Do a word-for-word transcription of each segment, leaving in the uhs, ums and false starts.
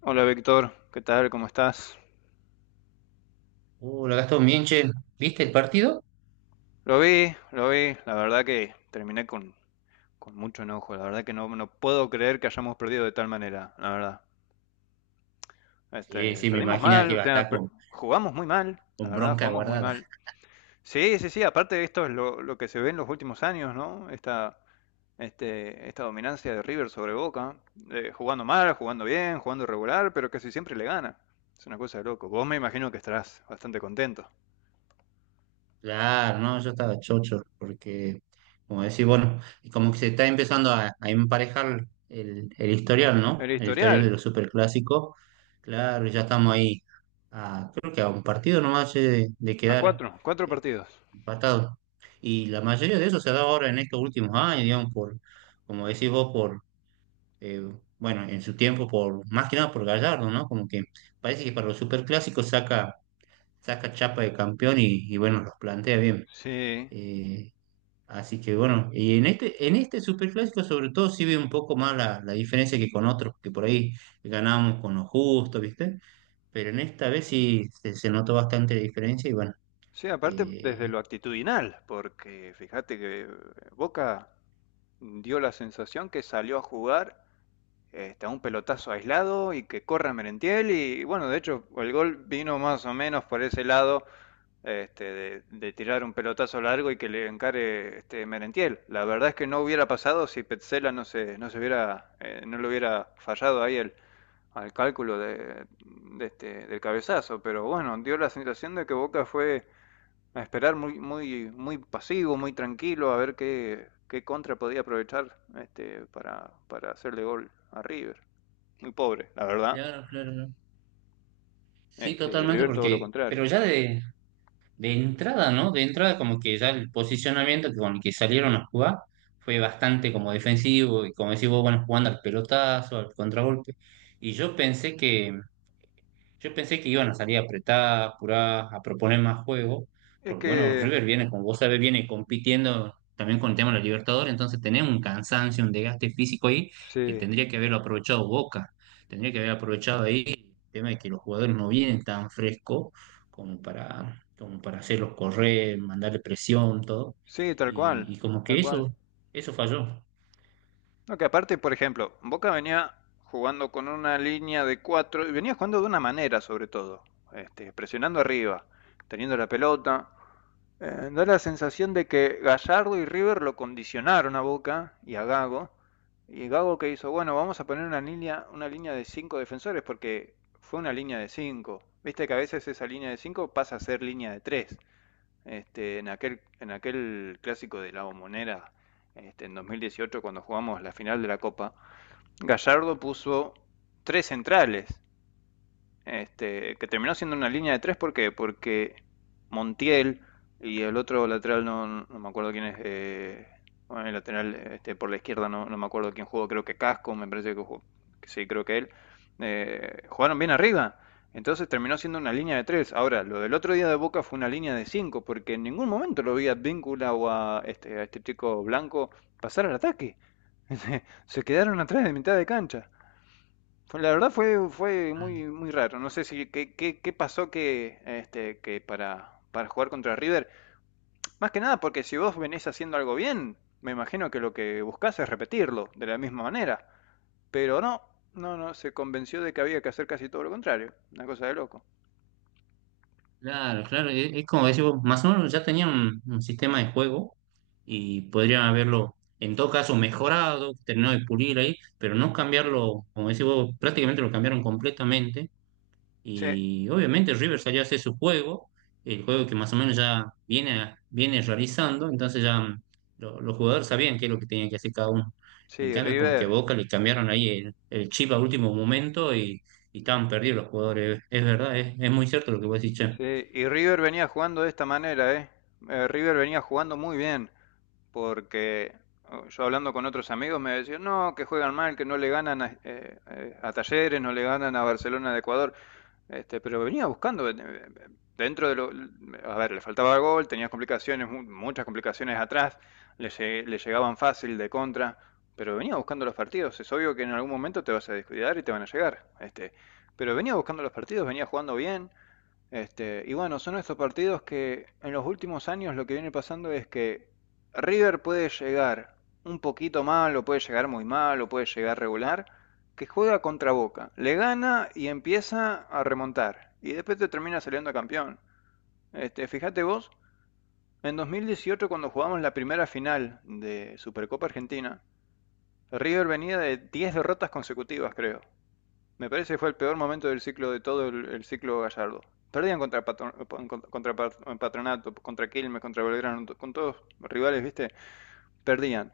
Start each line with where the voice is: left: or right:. left: Hola Víctor, ¿qué tal? ¿Cómo estás?
right: Uh, lo gastó bien, che. ¿Viste el partido?
left: Lo vi, lo vi, la verdad que terminé con, con mucho enojo, la verdad que no, no puedo creer que hayamos perdido de tal manera, la verdad.
right: Sí,
left: Este,
right: sí, me
left: perdimos
right: imagino
left: mal,
right: que
left: o
right: iba a
left: sea,
right: estar
left: per-
right: con,
left: jugamos muy mal, la
right: con
left: verdad,
right: bronca
left: jugamos muy
right: guardada.
left: mal. Sí, sí, sí, aparte esto es lo, lo que se ve en los últimos años, ¿no? Esta, este, esta dominancia de River sobre Boca, eh, jugando mal, jugando bien, jugando regular, pero casi siempre le gana. Es una cosa de loco. Vos me imagino que estarás bastante contento.
right: Claro, no, yo estaba chocho, porque, como decís, bueno, y como que se está empezando a, a emparejar el, el historial, ¿no?
left: El
right: El historial
left: historial.
right: de los superclásicos. Claro, ya estamos ahí, a, creo que a un partido nomás che, de, de
left: A
right: quedar
left: cuatro, cuatro
right: eh,
left: partidos.
right: empatados. Y la mayoría de eso se ha dado ahora en estos últimos años, digamos, por, como decís vos, por eh, bueno, en su tiempo, por más que nada por Gallardo, ¿no? Como que parece que para los superclásicos saca, saca chapa de campeón y, y bueno, los plantea bien.
left: Sí,
right: Eh, así que bueno, y en este, en este superclásico sobre todo sí ve un poco más la, la diferencia que con otros, que por ahí ganábamos con lo justo, ¿viste? Pero en esta vez sí se, se notó bastante la diferencia y bueno.
left: sí, aparte desde
right: eh,
left: lo actitudinal, porque fíjate que Boca dio la sensación que salió a jugar este, a un pelotazo aislado y que corra Merentiel, y bueno, de hecho el gol vino más o menos por ese lado, este, de, de, tirar un pelotazo largo y que le encare, este, Merentiel. La verdad es que no hubiera pasado si Petzela no se, no se hubiera, eh, no lo hubiera fallado ahí el, al cálculo de, de este, del cabezazo, pero bueno, dio la sensación de que Boca fue a esperar muy, muy, muy pasivo, muy tranquilo, a ver qué, qué contra podía aprovechar, este, para, para hacerle gol a River. Muy pobre, la verdad.
right: claro, claro, claro. Sí,
left: Este, y
right: totalmente,
left: River todo lo
right: porque,
left: contrario.
right: pero ya de, de entrada, ¿no? De entrada, como que ya el posicionamiento que- con el que salieron a jugar fue bastante como defensivo y como decís vos, bueno, jugando al pelotazo, al contragolpe. Y yo pensé que, yo pensé que iban a salir apretadas, apuradas, a proponer más juego,
left: Es
right: porque bueno,
left: que.
right: River viene, como vos sabés, viene compitiendo también con el tema de la Libertadores, entonces tenés un cansancio, un desgaste físico ahí que
left: Sí,
right: tendría que haberlo aprovechado Boca, tendría que haber aprovechado ahí el tema de que los jugadores no vienen tan frescos como para, como para hacerlos correr, mandarle presión, todo,
left: sí, tal
right: y,
left: cual,
right: y como
left: tal
right: que
left: cual.
right: eso, eso falló.
left: No, que aparte, por ejemplo, Boca venía jugando con una línea de cuatro, y venía jugando de una manera sobre todo, este, presionando arriba, teniendo la pelota. Eh, da la sensación de que Gallardo y River lo condicionaron a Boca y a Gago. Y Gago, que hizo, bueno, vamos a poner una línea, una línea de cinco defensores, porque fue una línea de cinco. Viste que a veces esa línea de cinco pasa a ser línea de tres. Este, en aquel, en aquel clásico de la Bombonera, este, en dos mil dieciocho, cuando jugamos la final de la Copa, Gallardo puso tres centrales, este, que terminó siendo una línea de tres. ¿Por qué? Porque Montiel y el otro lateral, no, no me acuerdo quién es, eh, bueno, el lateral, este, por la izquierda, no, no me acuerdo quién jugó, creo que Casco, me parece que jugó, sí, creo que él, eh, jugaron bien arriba. Entonces terminó siendo una línea de tres. Ahora, lo del otro día de Boca fue una línea de cinco, porque en ningún momento lo vi a Víncula o a este, a este chico blanco pasar al ataque. Se quedaron atrás de mitad de cancha. Fue- La verdad fue, fue muy, muy raro. No sé si qué, qué, qué pasó, que, este, que para, para jugar contra River. Más que nada porque si vos venís haciendo algo bien, me imagino que lo que buscás es repetirlo de la misma manera. Pero no, no, no, se convenció de que había que hacer casi todo lo contrario. Una cosa de loco.
right: Claro, claro, es, es como decís vos, más o menos ya tenían un, un sistema de juego y podrían haberlo, en todo caso, mejorado, terminado de pulir ahí, pero no cambiarlo, como decís vos, prácticamente lo cambiaron completamente
left: Sí,
right: y obviamente River salió a hacer su juego, el juego que más o menos ya viene, viene realizando, entonces ya mm, lo- los jugadores sabían qué es lo que tenían que hacer cada uno. En
left: sí,
right: cambio, como que a
left: River.
right: Boca le cambiaron ahí el, el chip a último momento y, y estaban perdidos los jugadores, es es verdad, es, es muy cierto lo que vos decís, che.
left: Sí, y River venía jugando de esta manera, ¿eh? Eh, River venía jugando muy bien. Porque oh, yo hablando con otros amigos me decían, no, que juegan mal, que no le ganan a, eh, eh, a Talleres, no le ganan a Barcelona de Ecuador. Este, pero venía buscando, eh, dentro de lo. A ver, le faltaba gol, tenía complicaciones, muchas complicaciones atrás, le, le llegaban fácil de contra, pero venía buscando los partidos. Es obvio que en algún momento te vas a descuidar y te van a llegar. Este, pero venía buscando los partidos, venía jugando bien, este, y bueno, son estos partidos que en los últimos años lo que viene pasando es que River puede llegar un poquito mal, o puede llegar muy mal, o puede llegar regular, que juega contra Boca, le gana y empieza a remontar, y después te termina saliendo campeón. Este, fíjate vos, en dos mil dieciocho, cuando jugamos la primera final de Supercopa Argentina, River venía de diez derrotas consecutivas, creo. Me parece que fue el peor momento del ciclo, de todo el, el ciclo Gallardo. Perdían contra, Patro- pon- contra, Pat- Patronato, contra Quilmes, contra Belgrano, con todos rivales, ¿viste? Perdían.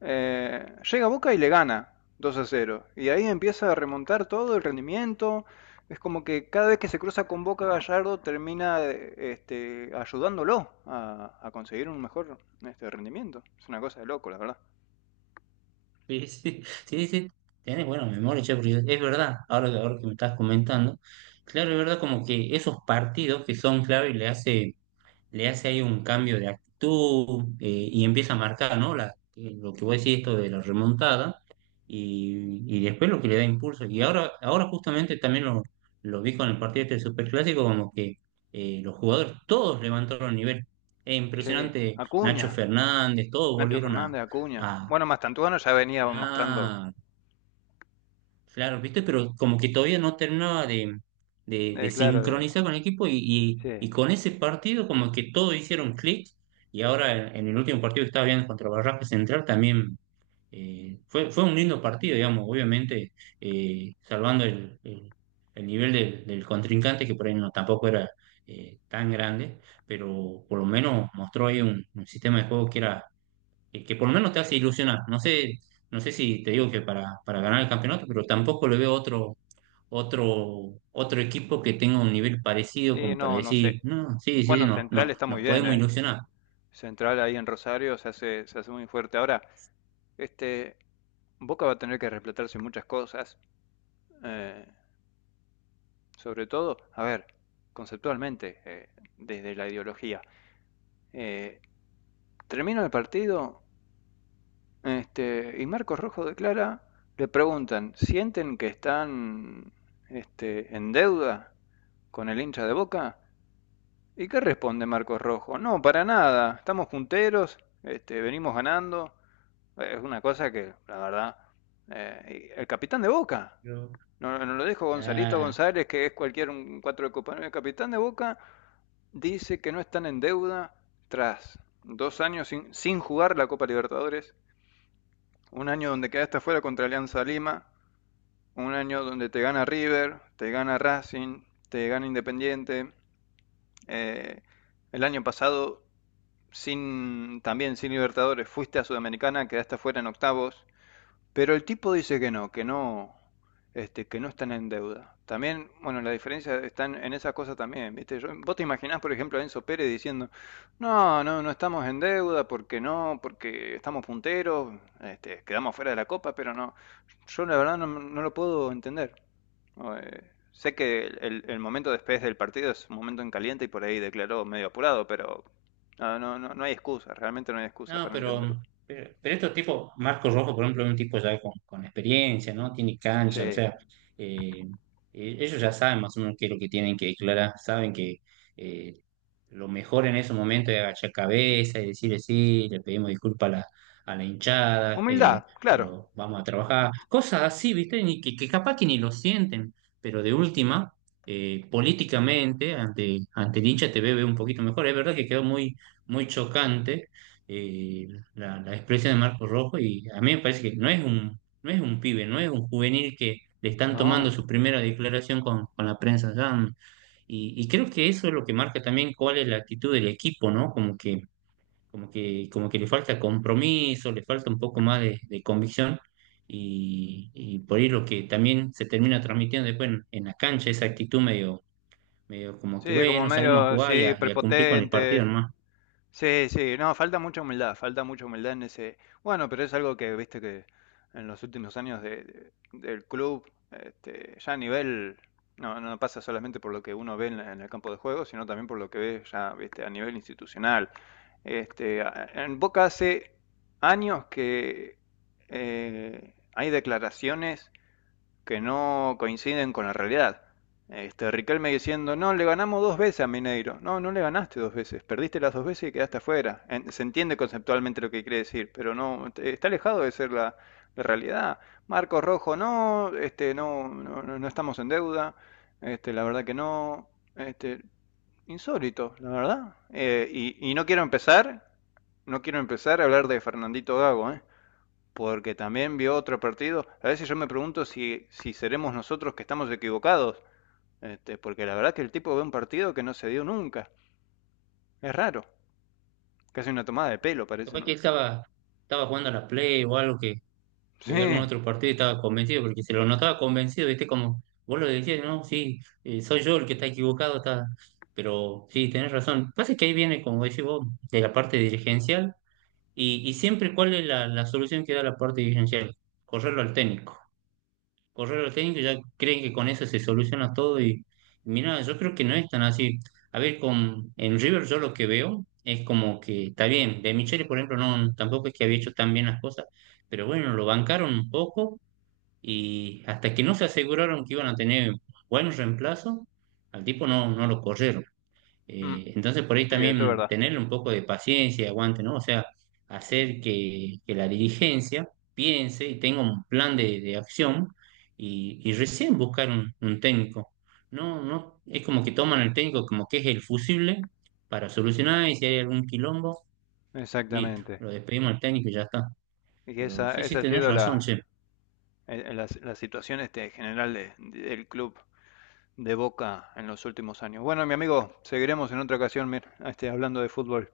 left: Eh, llega Boca y le gana dos a cero, y ahí empieza a remontar todo el rendimiento. Es como que cada vez que se cruza con Boca, Gallardo termina, eh, este, ayudándolo a, a conseguir un mejor, este, rendimiento. Es una cosa de loco, la verdad.
right: Sí, sí, sí, sí, tenés buena memoria, che, porque es verdad, ahora, que- ahora que me estás comentando, claro, es verdad como que esos partidos que son clave le hace, le hace ahí un cambio de actitud, eh, y empieza a marcar, ¿no? La, eh, lo que voy a decir esto de la remontada y, y después lo que le da impulso. Y ahora, ahora justamente también lo, lo vi con el partido este del Superclásico, como que eh, los jugadores todos levantaron el nivel. Es
left: Sí,
right: impresionante, Nacho
left: Acuña,
right: Fernández, todos
left: Nacho
right: volvieron a...
left: Fernández, Acuña.
right: a-
left: Bueno, Mastantuono ya venía mostrando.
right: Ah, Claro, viste, pero como que todavía no terminaba de, de, de
left: Eh, claro, de,
right: sincronizar con el equipo y, y-
left: sí.
right: y con ese partido como que todos hicieron clic y ahora en, en el último partido que estaba viendo contra Barracas Central también, eh, fue, fue un lindo partido, digamos, obviamente, eh, salvando el, el- el nivel del, del contrincante que por ahí no tampoco era eh, tan grande, pero por lo menos mostró ahí un, un sistema de juego que era eh, que por lo menos te hace ilusionar. No sé, no sé si te digo que para, para ganar el campeonato, pero tampoco le veo otro, otro, otro equipo que tenga un nivel parecido
left: Y
right: como para
left: no, no sé.
right: decir, no, sí, sí, sí,
left: Bueno,
right: no,
left: Central
right: no,
left: está
right: nos
left: muy bien,
right: podemos
left: ¿eh?
right: ilusionar.
left: Central ahí en Rosario se hace, se hace muy fuerte. Ahora, este, Boca va a tener que replantarse muchas cosas. eh, sobre todo, a ver, conceptualmente, eh, desde la ideología. Eh, termina el partido, este, y Marcos Rojo declara, le preguntan, ¿sienten que están, este, en deuda con el hincha de Boca? ¿Y qué responde Marcos Rojo? No, para nada. Estamos punteros, este, venimos ganando. Es una cosa que, la verdad. eh, el capitán de Boca.
right: Yo,
left: No, no lo dijo Gonzalito
right: ya
left: González, que es cualquier un cuatro de Copa. No, El capitán de Boca dice que no están en deuda tras dos años sin, sin jugar la Copa Libertadores. Un año donde quedaste fuera contra Alianza Lima. Un año donde te gana River, te gana Racing, te gana Independiente. Eh, el año pasado, sin, también sin Libertadores, fuiste a Sudamericana, quedaste afuera en octavos, pero el tipo dice que no, que no, este, que no están en deuda. También, bueno, la diferencia está en, en esa cosa también, ¿viste? Yo- vos te imaginás, por ejemplo, a Enzo Pérez diciendo, no, no, no estamos en deuda, porque no, porque estamos punteros, este, quedamos fuera de la Copa, pero no, yo la verdad no, no lo puedo entender. No, eh, sé que el, el- el momento después del partido es un momento en caliente, y por ahí declaró medio apurado, pero no, no, no, no hay excusa, realmente no hay excusa
right: No,
left: para
right: pero,
left: entenderlo.
right: pero, pero estos tipos, Marco Rojo, por ejemplo, es un tipo ya con, con experiencia, ¿no? Tiene
left: Sí.
right: cancha, o sea, eh, eh, ellos ya saben más o menos qué es lo que tienen que declarar, saben que eh, lo mejor en ese momento es agachar cabeza y decirle sí, le pedimos disculpas a la, a la hinchada, eh,
left: Humildad, claro.
right: pero vamos a trabajar, cosas así, ¿viste? Ni que, Que capaz que ni lo sienten, pero de última, eh, políticamente, ante, ante el hincha te ve ve un poquito mejor. Es verdad que quedó muy, muy chocante, eh, la, la expresión de Marco Rojo y a mí me parece que no es un, no es un pibe, no es un juvenil que le están tomando
left: No.
right: su primera declaración con, con la prensa. ya, mm, Y, y creo que eso es lo que marca también cuál es la actitud del equipo, ¿no? Como que, como que, como que le falta compromiso, le falta un poco más de, de convicción. Y, y por ahí lo que también se termina transmitiendo después en, en la cancha, esa actitud medio, medio como que,
left: Sí, como
right: bueno, salimos a
left: medio,
right: jugar y
left: sí,
right: a, y a cumplir con el partido,
left: prepotente.
right: ¿no?
left: Sí, sí, no, falta mucha humildad, falta mucha humildad en ese. Bueno, pero es algo que, viste, que en los últimos años de- de- del club, este, ya a nivel, no, no pasa solamente por lo que uno ve en, la- en el campo de juego, sino también por lo que ve ya, viste, a nivel institucional. Este, a- en Boca hace años que eh, hay declaraciones que no coinciden con la realidad. Este, Riquelme diciendo, no, le ganamos dos veces a Mineiro. No, no le ganaste dos veces, perdiste las dos veces y quedaste afuera. En- se entiende conceptualmente lo que quiere decir, pero no, está alejado de ser la, la realidad. Marcos Rojo, no, este, no, no, no- no estamos en deuda, este, la verdad que no, este, insólito, la verdad. Eh, y, y no quiero empezar, no quiero empezar a hablar de Fernandito Gago, ¿eh? Porque también vio otro partido. A veces yo me pregunto si, si seremos nosotros que estamos equivocados, este, porque la verdad que el tipo ve un partido que no se dio nunca. Es raro, casi una tomada de pelo parece,
right: Capaz que
left: ¿no?
right: estaba, estaba jugando a la Play o algo que, que vi algún
left: Sí,
right: otro partido y estaba convencido, porque se lo notaba convencido, viste, como vos lo decías, no, sí, eh, soy yo el que está equivocado, está... pero sí, tenés razón. Pasa que ahí viene, como decís vos, de la parte dirigencial, y, y siempre cuál es la, la solución que da la parte dirigencial, correrlo al técnico correr al técnico, ya creen que con eso se soluciona todo y mira, yo creo que no es tan así. A ver, con en River yo lo que veo es como que está bien, de Michele, por ejemplo, no tampoco es que había hecho tan bien las cosas, pero bueno, lo bancaron un poco y hasta que no se aseguraron que iban a tener buenos reemplazos, al tipo no, no lo corrieron.
left: Mm.
right: Eh, entonces, por ahí
left: sí, eso es
right: también
left: verdad.
right: tener un poco de paciencia y aguante, ¿no? O sea, hacer que, que la dirigencia piense y tenga un plan de, de acción y, y recién buscar un, un técnico. No, no, es como que toman el técnico como que es el fusible para solucionar y si hay algún quilombo, listo,
left: Exactamente.
right: lo despedimos al técnico y ya está.
left: Y
right: Pero
left: esa,
right: sí, sí,
left: esa ha
right: tenés
left: sido
right: razón,
left: la,
right: che.
left: eh, la, la situación, este, general de- del club de Boca en los últimos años. Bueno, mi amigo, seguiremos en otra ocasión, mir- este, hablando de fútbol.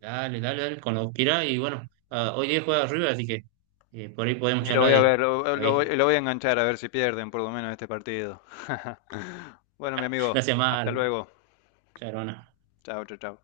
right: Dale, dale, dale, con lo que irá y bueno, ah, hoy día juega arriba, así que eh, por ahí podemos
left: Y lo
right: charlar
left: voy a
right: de,
left: ver, lo,
right: a
left: lo-
right: ver,
left: lo voy a enganchar a ver si pierden por lo menos este partido. Bueno, mi amigo,
right: gracias más,
left: hasta luego.
right: Charona.
left: Chao, chao, chao.